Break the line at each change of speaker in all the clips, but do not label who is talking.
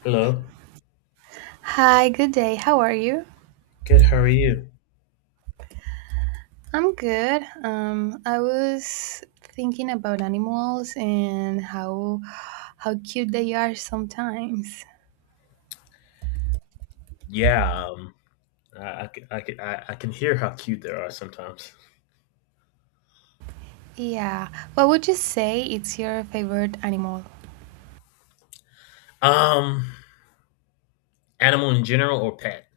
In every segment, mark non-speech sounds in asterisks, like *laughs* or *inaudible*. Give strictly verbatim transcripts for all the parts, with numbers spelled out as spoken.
Hello.
Hi, good day. How are you?
Good. How are you?
I'm good. Um, I was thinking about animals and how how cute they are sometimes.
Yeah. Um. I, I, c- I, c- I I can hear how cute they are sometimes.
Yeah. What would you say it's your favorite animal?
Um. Animal in general or pet?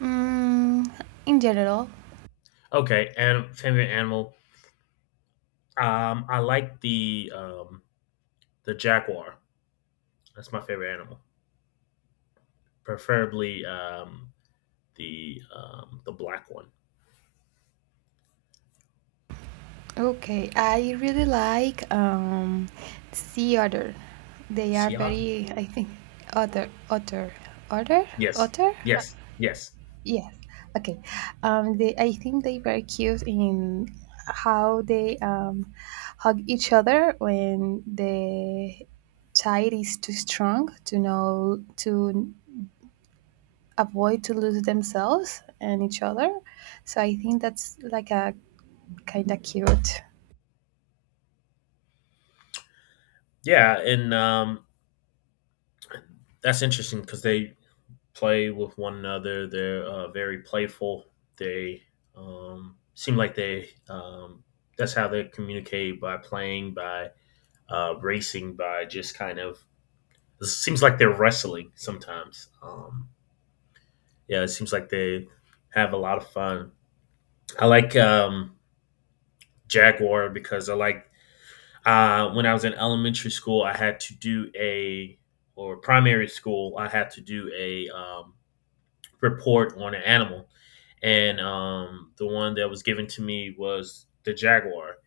Mm, in general.
Okay. And favorite animal. Um. I like the um the jaguar. That's my favorite animal. Preferably um the um the black one.
Okay. I really like um, sea otter. They are
Siam.
very, I think, otter, otter, otter,
Yes.
otter.
Yes. Yes.
Yes. Okay. Um, they, I think they were cute in how they um, hug each other when the tide is too strong to know to avoid to lose themselves and each other. So I think that's like a kind of cute.
Yeah. And um that's interesting because they play with one another. They're uh, very playful. They um, seem like they um, that's how they communicate by playing, by uh, racing, by just kind of. It seems like they're wrestling sometimes. Um, yeah, it seems like they have a lot of fun. I like um, Jaguar because I like uh, when I was in elementary school, I had to do a or primary school, I had to do a um, report on an animal, and um, the one that was given to me was the jaguar,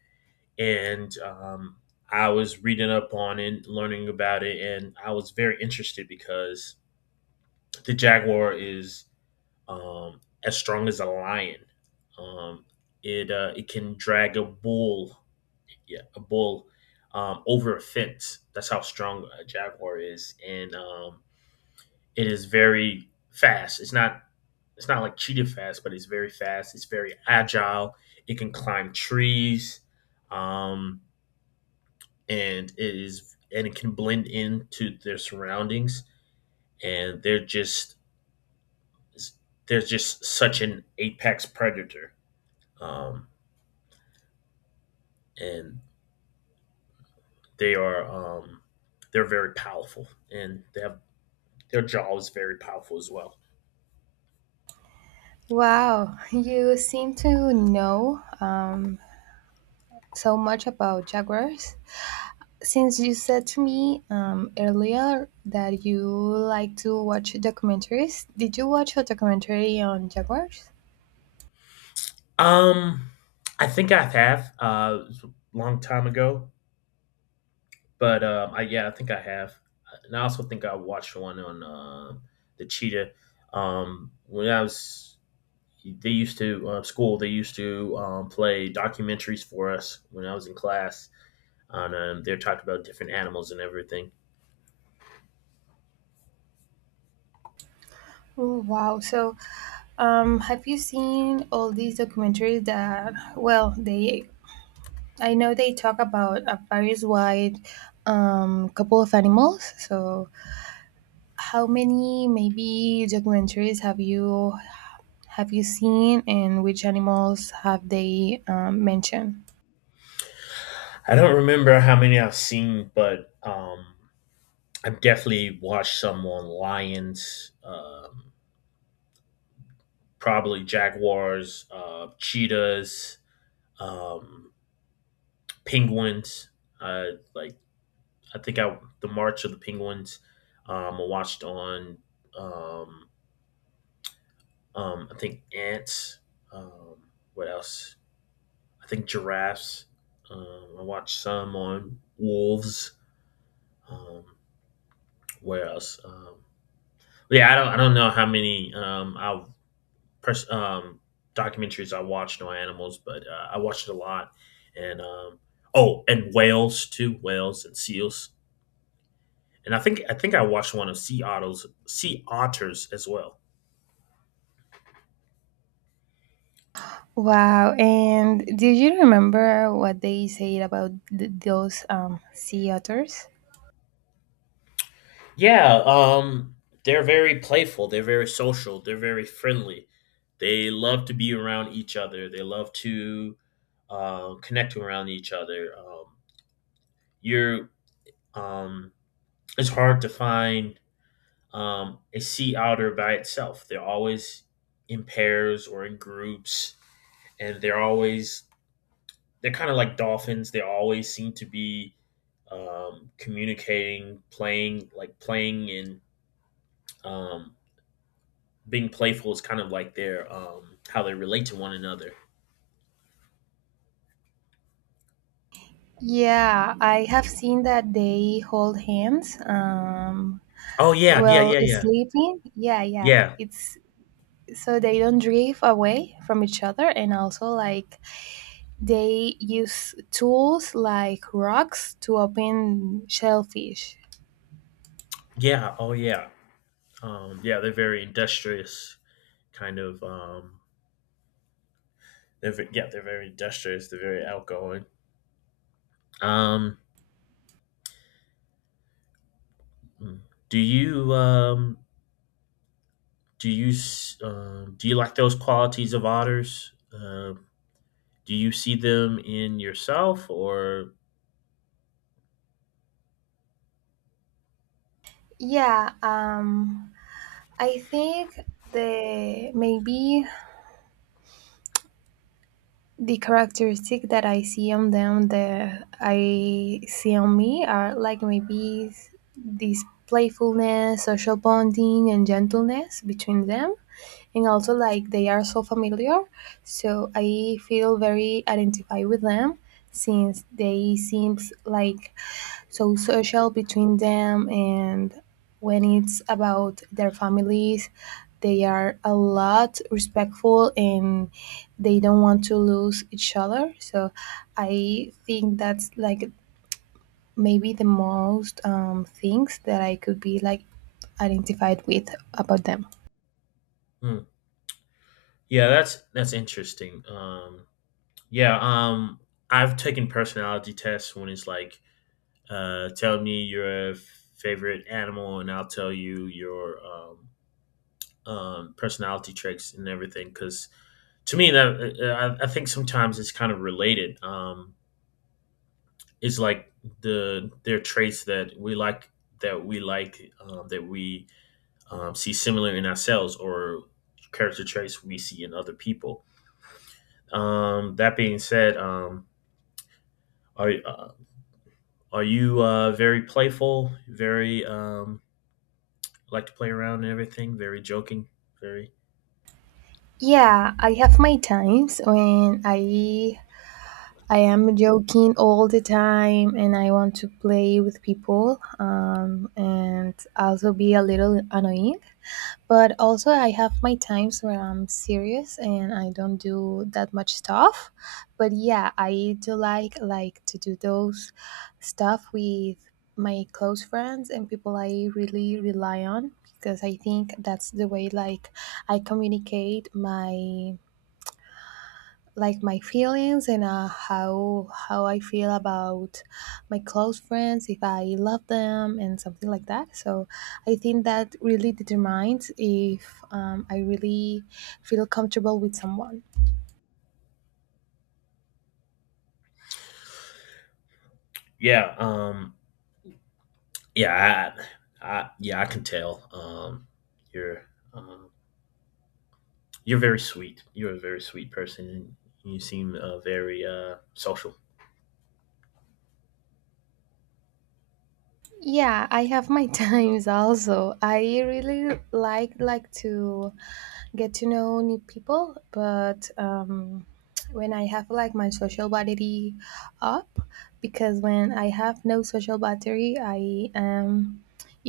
and um, I was reading up on it, learning about it, and I was very interested because the jaguar is um, as strong as a lion. Um, it uh, it can drag a bull, yeah, a bull um, over a fence. That's how strong a jaguar is, and um, it is very fast. It's not it's not like cheetah fast, but it's very fast. It's very agile. It can climb trees, um, and it is and it can blend into their surroundings. And they're just they're just such an apex predator, um, and they are um, they're very powerful, and they have their jaw is very powerful as well.
Wow, you seem to know um, so much about jaguars. Since you said to me um, earlier that you like to watch documentaries, did you watch a documentary on jaguars?
Um, I think I have uh, it was a long time ago. But um, I yeah, I think I have, and I also think I watched one on uh, the cheetah. Um, when I was, they used to uh, school. They used to um, play documentaries for us when I was in class. On um, they're talking about different animals and everything.
Oh, wow. So, um, have you seen all these documentaries that, well, they, I know they talk about a various wide um, couple of animals. So, how many maybe documentaries have you have you seen, and which animals have they um, mentioned?
I don't remember how many I've seen, but um, I've definitely watched some on lions, um, probably jaguars, uh, cheetahs, um, penguins. Uh, like I think I the March of the Penguins. Um, I watched on um, um, I think ants. Um, what else? I think giraffes. Um, I watched some on wolves. Um, where else? Um, yeah, I don't I don't know how many um, I pers- um, documentaries I watched on animals, but uh, I watched a lot. And um, oh, and whales too, whales and seals. And I think I think I watched one of sea otters, sea otters as well.
Wow. And do you remember what they said about th- those um, sea otters?
Yeah, um, they're very playful. They're very social. They're very friendly. They love to be around each other. They love to uh, connect around each other. Um, you're um, it's hard to find um, a sea otter by itself. They're always in pairs or in groups, and they're always they're kind of like dolphins. They always seem to be um, communicating, playing like playing in um, being playful is kind of like their um how they relate to one another.
Yeah, I have seen that they hold hands um,
Oh yeah, yeah,
while
yeah, yeah.
sleeping. Yeah, yeah.
Yeah.
It's so they don't drift away from each other, and also like they use tools like rocks to open shellfish.
Yeah, oh yeah. Um yeah, they're very industrious kind of um they're ve- yeah, they're very industrious, they're very outgoing. Um hmm. do you um do you s- um do you like those qualities of otters? Um do you see them in yourself or
Yeah, um, I think the maybe the characteristic that I see on them that I see on me are like maybe s- this playfulness, social bonding, and gentleness between them. And also, like, they are so familiar. So I feel very identified with them since they seems like so social between them, and when it's about their families they are a lot respectful and they don't want to lose each other. So I think that's like maybe the most um, things that I could be like identified with about them.
hmm. Yeah, that's that's interesting. Um yeah, um I've taken personality tests when it's like Uh, tell me your favorite animal, and I'll tell you your um, um, personality traits and everything. Because to me, that uh, I, I think sometimes it's kind of related. Um, it's like the their traits that we like that we like um, that we um, see similar in ourselves or character traits we see in other people. Um, that being said, um, are uh, are you uh, very playful, very um, like to play around and everything. Very joking. Very
Yeah, I have my times when i I am joking all the time and I want to play with people, um, and also be a little annoying. But also, I have my times where I'm serious and I don't do that much stuff. But yeah, I do like like to do those stuff with my close friends and people I really rely on, because I think that's the way like I communicate my like my feelings, and uh, how how I feel about my close friends, if I love them and something like that. So I think that really determines if um, I really feel comfortable with someone.
yeah. Um yeah. I, I yeah I can tell. Um you're um you're very sweet. You're a very sweet person. And you seem uh, very uh social.
Yeah, I have my *laughs* times also. I really like like to get to know new people, but um, when I have like my social battery up, because when I have no social battery, I am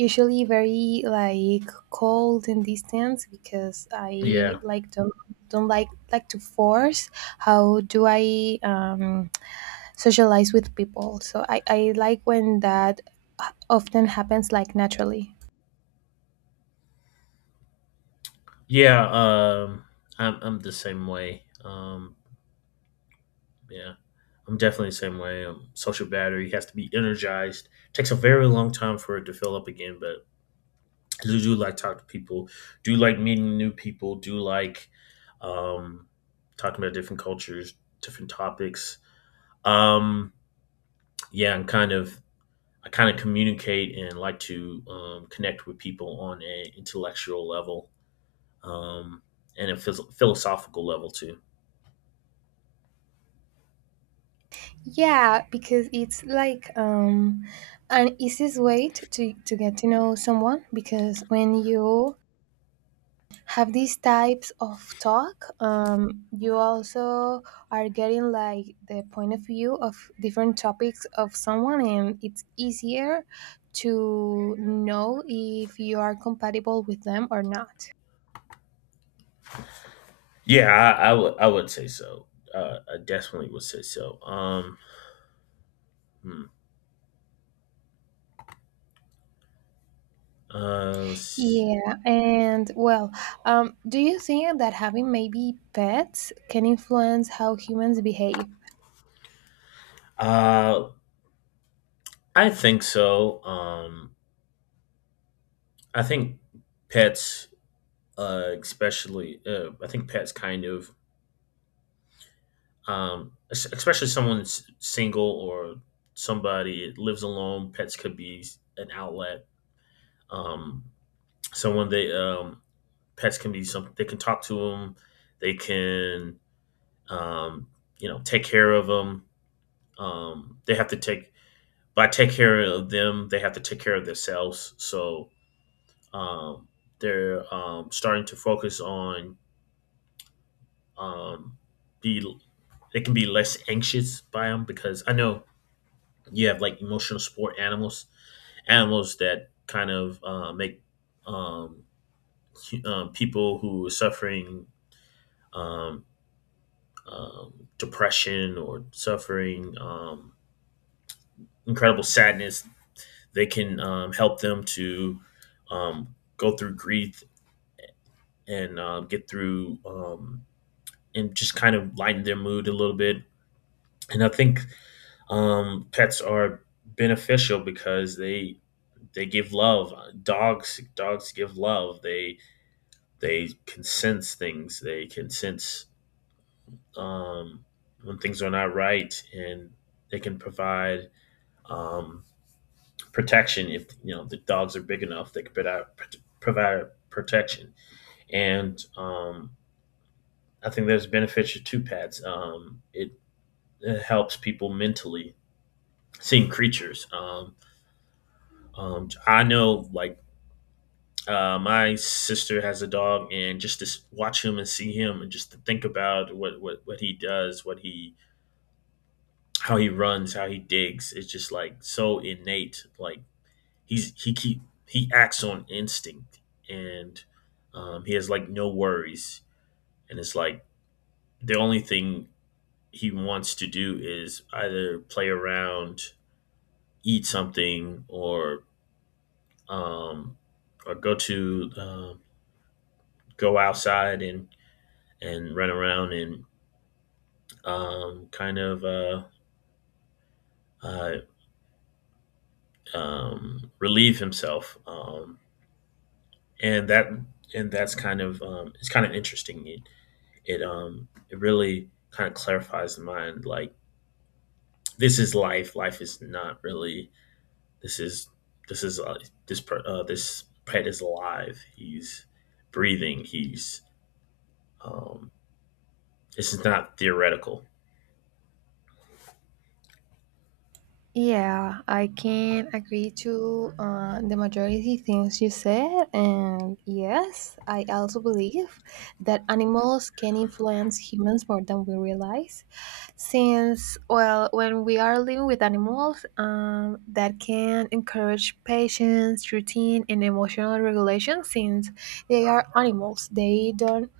usually very like cold and distant, because I
Yeah.
like don't don't like like to force. How do I um socialize with people? So I, I like when that often happens like naturally.
Yeah. Um I'm I'm the same way. Um yeah. I'm definitely the same way. Um, social battery has to be energized. Takes a very long time for it to fill up again, but do, do like talk to people do like meeting new people do like um talking about different cultures different topics um yeah i'm kind of i kind of communicate and like to um, connect with people on an intellectual level um and a phys- philosophical level too
Yeah, because it's like um, an easiest way to, to, to get to know someone, because when you have these types of talk, um, you also are getting like the point of view of different topics of someone, and it's easier to know if you are compatible with them or not.
yeah i, I would i would say so uh, I definitely would say so um hmm. uh, let
Yeah, and well, um, do you think that having maybe pets can influence how humans behave?
uh I think so um I think pets uh, especially uh, I think pets kind of um, es- especially someone's single or somebody that lives alone. Pets could be an outlet. Um, someone they um, pets can be something they can talk to them. They can um, you know take care of them. Um, they have to take by take care of them. They have to take care of themselves. So um, they're um, starting to focus on um, be they can be less anxious by them because I know you have like emotional support animals, animals that kind of uh, make um, hu- um, people who are suffering um, um, depression or suffering um, incredible sadness. They can um, help them to um, go through grief and um, get through um, and just kind of lighten their mood a little bit. And I think um, pets are beneficial because they they give love. Dogs dogs give love. They they can sense things. They can sense um, when things are not right, and they can provide um, protection if you know the dogs are big enough. They can provide provide protection, and um, I think there's benefits to pets. Um, it, it helps people mentally seeing creatures. Um, um, I know like Uh, my sister has a dog, and just to s- watch him and see him, and just to think about what what what he does, what he how he runs, how he digs, it's just like so innate. Like he's he keep he acts on instinct, and um, he has like no worries, and it's like the only thing he wants to do is either play around, eat something, or um, or go to uh, go outside and and run around and um, kind of uh, uh, um, relieve himself, um, and that and that's kind of um, it's kind of interesting. It it um, it really kind of clarifies the mind. Like this is life. Life is not really. This is this is uh, this per, uh, this pet is alive. He's breathing. He's um, this is not theoretical.
Yeah, I can agree to uh, the majority things you said, and yes, I also believe that animals can influence humans more than we realize. Since, well, when we are living with animals, um, that can encourage patience, routine, and emotional regulation. Since they are animals, they don't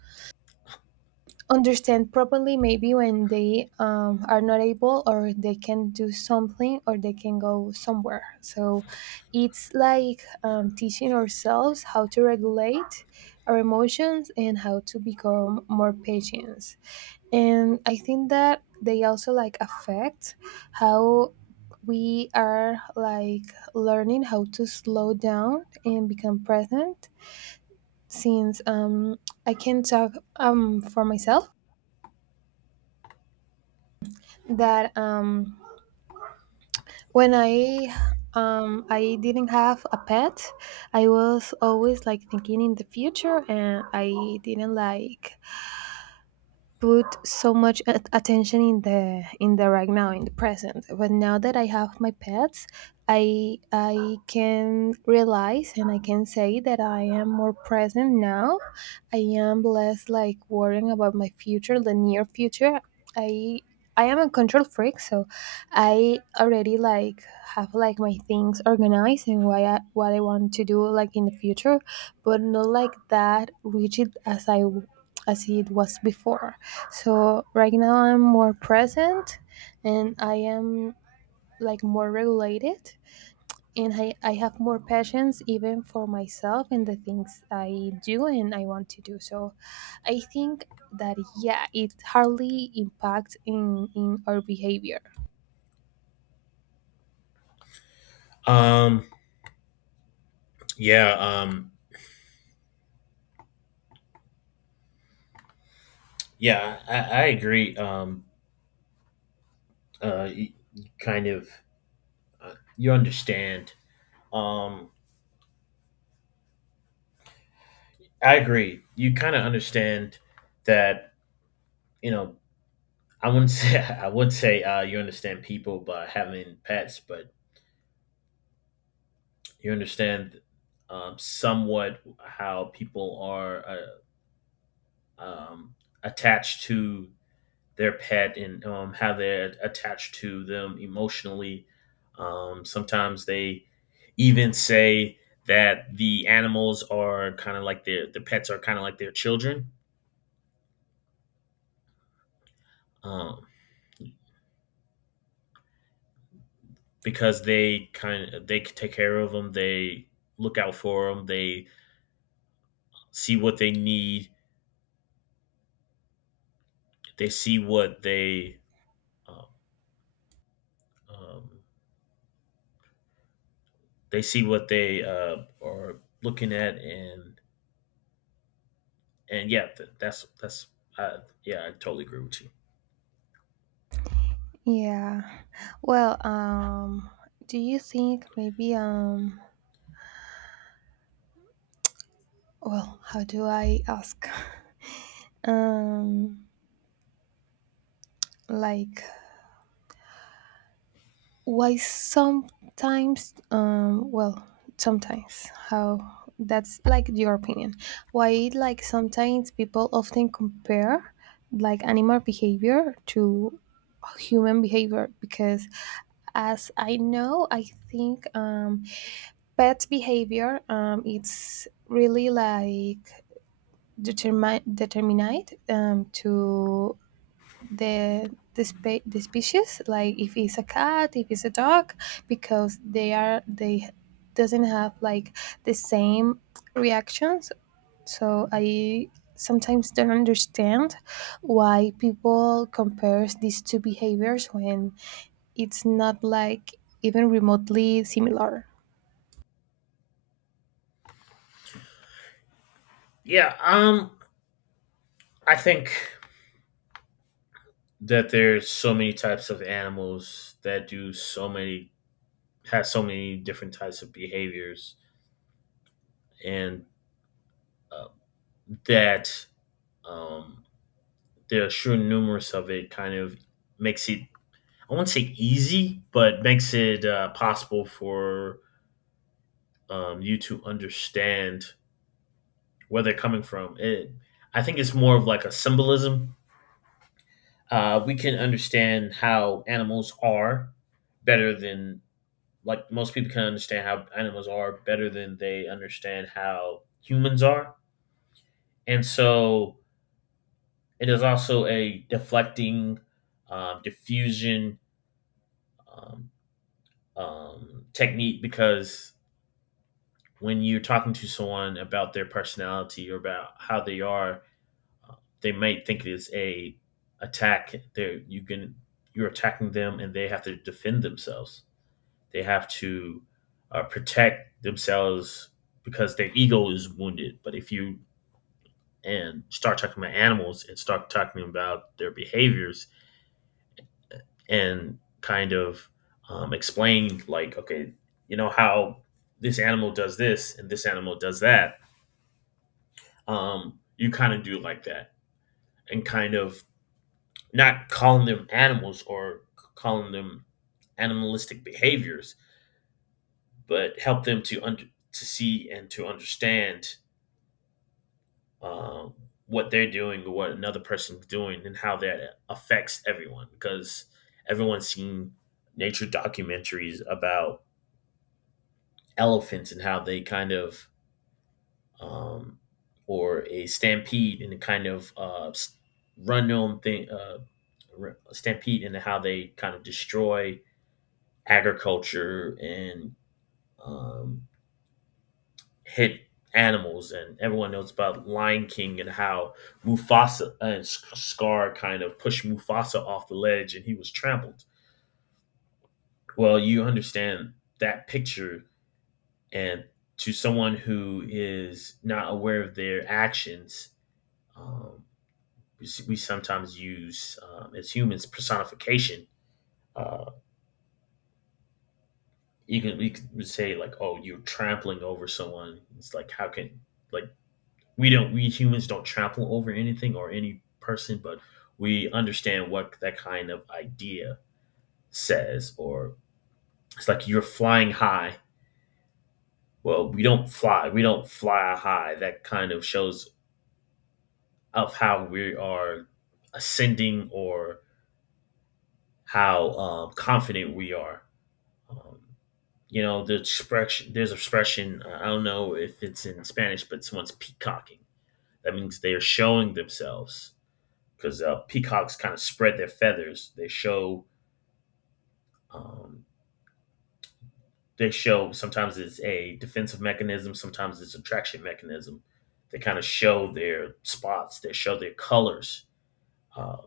understand properly maybe when they um, are not able, or they can do something or they can go somewhere. So it's like um, teaching ourselves how to regulate our emotions and how to become more patient. And I think that they also like affect how we are like learning how to slow down and become present, since um, I can talk um, for myself that um when i um i didn't have a pet, I was always like thinking in the future, and I didn't like put so much at- attention in the in the right now, in the present. But now that I have my pets, i i can realize and I can say that I am more present now. I am less like worrying about my future, the near future. i i am a control freak, so I already like have like my things organized, and why I, what I want to do like in the future, but not like that rigid as I as it was before. So right now I'm more present, and I am like more regulated, and I, I have more patience, even for myself and the things I do and I want to do. So I think that yeah, it hardly impacts in, in our behavior.
Um, yeah. Um, yeah. I, I agree. Um, uh, kind of uh, you understand. Um, I agree. You kind of understand that you know. I wouldn't say *laughs* I would say uh, you understand people by having pets, but you understand um, somewhat how people are uh, um, attached to their pet and um, how they're attached to them emotionally. Um, sometimes they even say that the animals are kind of like their the pets are kind of like their children. Um, because they kind of they take care of them. They look out for them. They see what they need. They see what they um, um, they see what they uh, are looking at, and and yeah, that's that's uh, yeah, I totally agree with you.
Yeah. Well, um, do you think maybe um, well, how do I ask? *laughs* Um, like why sometimes um, well sometimes how, that's like your opinion, why like sometimes people often compare like animal behavior to human behavior? Because as I know, I think um, pet behavior um, it's really like determine determinate um, to the the, spe- the species, like if it's a cat, if it's a dog, because they are, they doesn't have like the same reactions. So I sometimes don't understand why people compares these two behaviors when it's not like even remotely similar.
Yeah, um, I think that there's so many types of animals that do so many has so many different types of behaviors, and uh, that um, the sheer numerous of it kind of makes it I won't say easy but makes it uh, possible for um, you to understand where they're coming from it, I think it's more of like a symbolism uh, we can understand how animals are better than like most people can understand how animals are better than they understand how humans are and so it is also a deflecting um, diffusion um, um, technique because when you're talking to someone about their personality or about how they are, they might think it's a attack. They're you can you're attacking them and they have to defend themselves. They have to uh, protect themselves because their ego is wounded. But if you and start talking about animals and start talking about their behaviors, and kind of um, explain like okay, you know how this animal does this and this animal does that. Um, you kind of do like that and kind of not calling them animals or c- calling them animalistic behaviors, but help them to under to see and to understand um, what they're doing or what another person's doing and how that affects everyone, because everyone's seen nature documentaries about elephants and how they kind of um, or a stampede and a kind of uh, s- run on thing, uh, stampede, and how they kind of destroy agriculture and um, hit animals. And everyone knows about Lion King and how Mufasa and Scar kind of pushed Mufasa off the ledge and he was trampled. Well, you understand that picture. And to someone who is not aware of their actions, um, we, we sometimes use, um, as humans, personification. Uh, you can we could say like, oh, you're trampling over someone. It's like, how can, like, we don't we humans don't trample over anything or any person, but we understand what that kind of idea says. Or it's like you're flying high. Well, we don't fly. We don't fly high. That kind of shows of how we are ascending, or how um, confident we are. Um, you know, the expression, there's an expression, uh, I don't know if it's in Spanish, but someone's peacocking. That means they're showing themselves, because uh, peacocks kind of spread their feathers. They show, um, they show, sometimes it's a defensive mechanism, sometimes it's attraction mechanism. They kind of show their spots, they show their colors, um,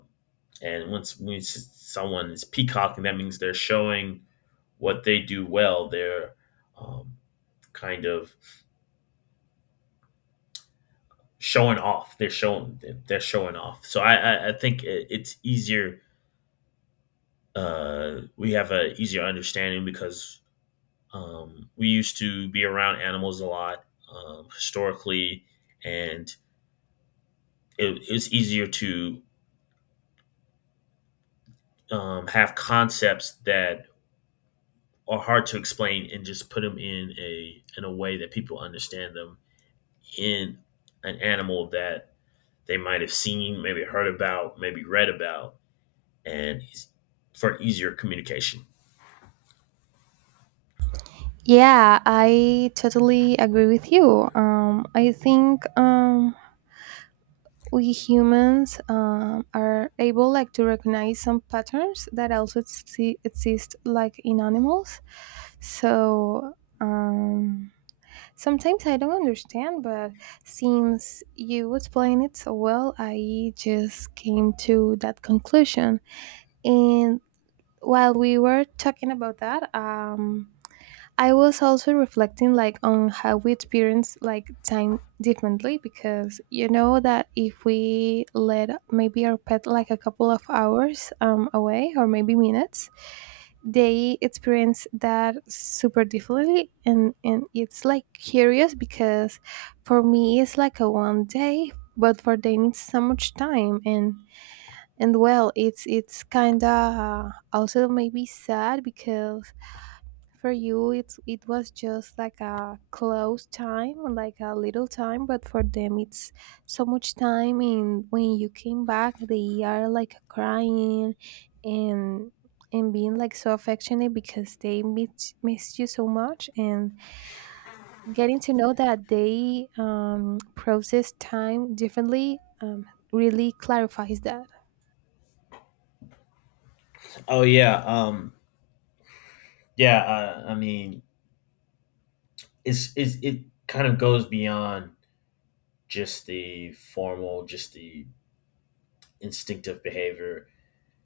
and once when someone is peacocking, that means they're showing what they do well. They're um, kind of showing off. They're showing, they're showing off. So I I, I think it- it's easier. Uh, we have a easier understanding because um, we used to be around animals a lot, um, historically, and it, it's easier to um, have concepts that are hard to explain, and just put them in a in a way that people understand them, in an animal that they might have seen, maybe heard about, maybe read about. And it's for easier communication.
Yeah, I totally agree with you. um, I think um, we humans um, are able like to recognize some patterns that also exi- exist like in animals. So um, sometimes I don't understand, but since you explain it so well, I just came to that conclusion. And while we were talking about that um, I was also reflecting like on how we experience like time differently, because you know that if we let maybe our pet like a couple of hours um, away, or maybe minutes, they experience that super differently. and and it's like curious, because for me it's like a one day, but for them it's so much time. and and well, it's it's kind of also maybe sad, because for you it's, it was just like a close time, like a little time, but for them it's so much time. And when you came back, they are like crying, and and being like so affectionate because they miss, miss you so much. And getting to know that they um, process time differently um, really clarifies that.
Oh yeah, um, yeah. Uh, I mean, it's, it's it kind of goes beyond just the formal, just the instinctive behavior.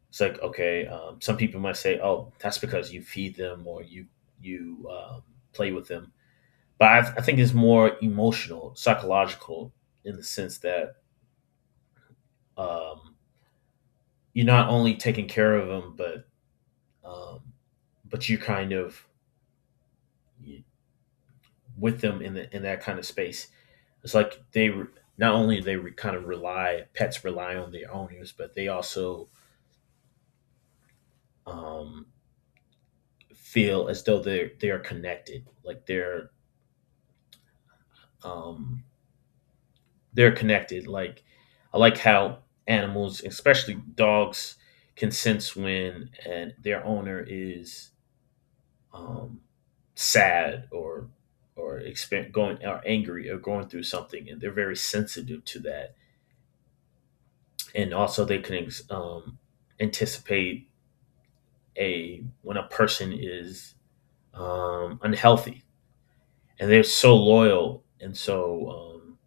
It's like, okay, um, some people might say, "Oh, that's because you feed them, or you you um, play with them," but I, I think it's more emotional, psychological, in the sense that um, you're not only taking care of them, but um, but you kind of with them in the in that kind of space. It's like they re- not only they re- kind of rely, pets rely on their owners, but they also um, feel as though they're they are connected. Like they're um, they're connected. Like, I like how animals, especially dogs, can sense when and their owner is um, sad or or exper- going or angry or going through something, and they're very sensitive to that. And also, they can ex- um, anticipate a when a person is um, unhealthy, and they're so loyal and so um,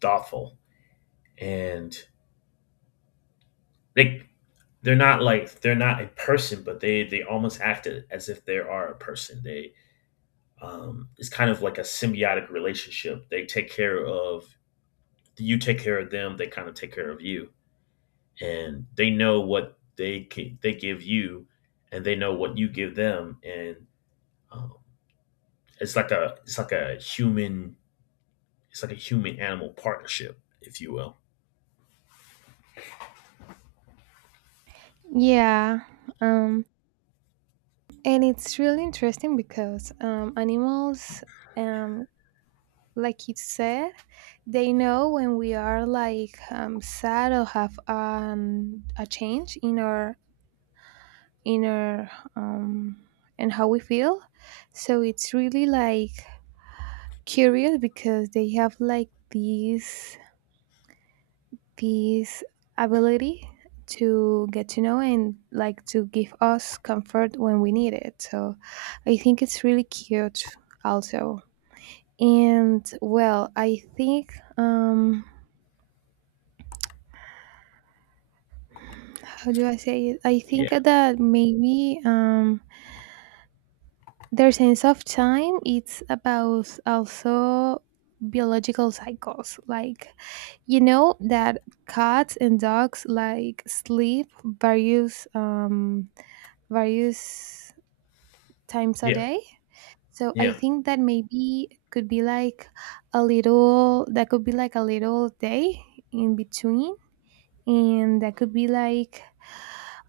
thoughtful, and they they're not like they're not a person, but they they almost act as if they are a person. They um, it's kind of like a symbiotic relationship. They take care of you, take care of them. They kind of take care of you, and they know what they can, they give you, and they know what you give them, and um, it's like a it's like a human it's like a human animal partnership, if you will.
Yeah, um, and it's really interesting because um, animals um, like you said, they know when we are like um, sad or have um, a change in our inner um, and how we feel. So it's really like curious, because they have like these this ability to get to know and like to give us comfort when we need it. So I think it's really cute also. And well, I think um, how do I say it? I
Yeah,
think that maybe um, their sense of time it's about also biological cycles. Like you know that cats and dogs like sleep various um, various times a
yeah,
day. So I
yeah.
think that maybe could be like a little, that could be like a little day in between, and that could be like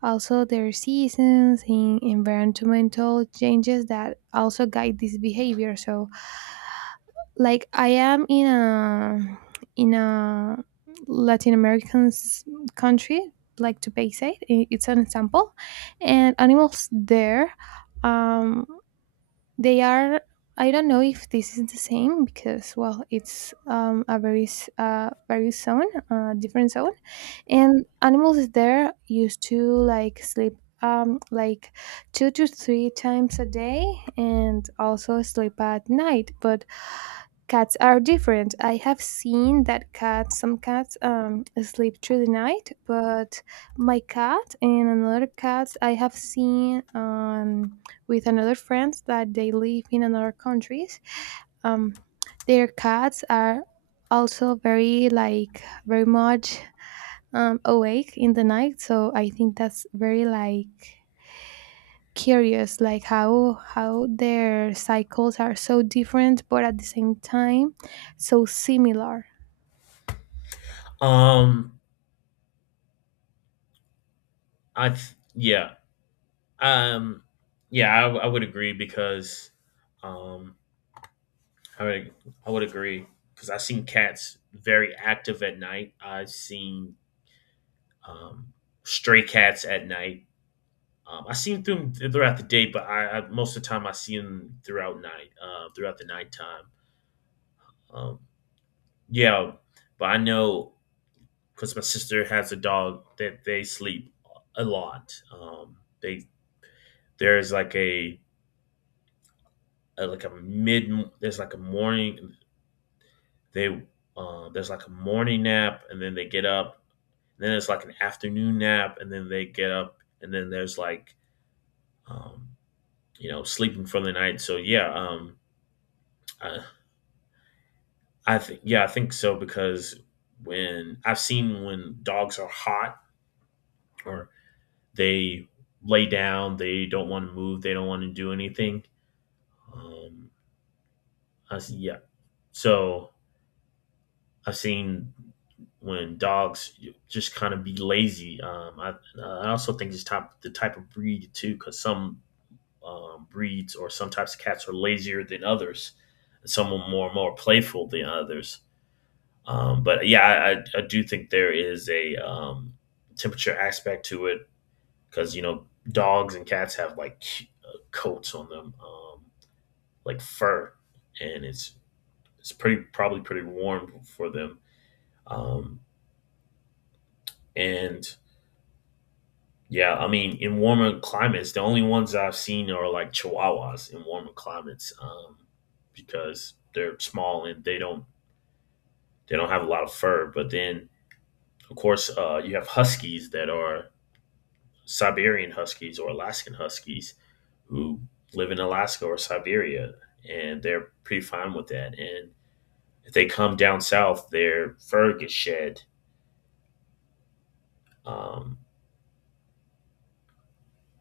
also their seasons and environmental changes that also guide this behavior. So like I am in a in a latin american s- country, like to pay say, i- it's an example. And animals there um, they are, I don't know if this is the same, because well, it's um, a very s- uh very zone, uh, different zone. And animals there used to like sleep um, like two to three times a day, and also sleep at night. But cats are different. I have seen that cats, some cats um, sleep through the night, but my cat and another cat I have seen um, with another friends that they live in another countries, um, their cats are also very like very much um, awake in the night. So I think that's very like curious, like how how their cycles are so different, but at the same time so similar.
Um, I th- yeah, um, yeah, I, I would agree because, um, I would I would agree because I've seen cats very active at night. I've seen um stray cats at night. Um, I see them th- throughout the day, but I, I most of the time I see them throughout night, uh, throughout the nighttime. Um, yeah, but I know because my sister has a dog that they sleep a lot. Um, they there's like a, a like a mid there's like a morning they uh, there's like a morning nap and then they get up. And then it's like an afternoon nap and then they get up and then there's like um, you know, sleeping for the night. So yeah, um, I, I think yeah I think so, because when I've seen, when dogs are hot or they lay down, they don't want to move, they don't want to do anything. Um, I see, yeah. So I've seen when dogs just kind of be lazy. Um, I, I also think it's top the type of breed too, because some um, breeds or some types of cats are lazier than others. Some are more more playful than others. Um, but yeah, I, I, I do think there is a um, temperature aspect to it, because you know, dogs and cats have like c- uh, coats on them, um, like fur, and it's it's pretty probably pretty warm for them. Um, and yeah, I mean, in warmer climates, the only ones I've seen are like Chihuahuas in warmer climates, um, because they're small and they don't they don't have a lot of fur. But then, of course, uh, you have Huskies that are Siberian Huskies or Alaskan Huskies who live in Alaska or Siberia, and they're pretty fine with that. And if they come down south, their fur gets shed. Um,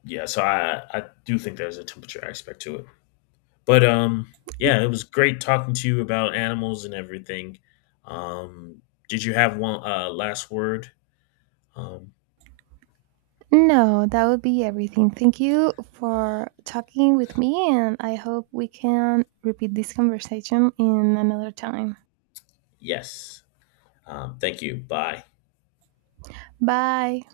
yeah, so I I do think there's a temperature aspect to it. But um yeah, it was great talking to you about animals and everything. Um did you have one uh last word? Um
No, that would be everything. Thank you for talking with me, and I hope we can repeat this conversation in another time.
yes. Um thank you. Bye.
Bye.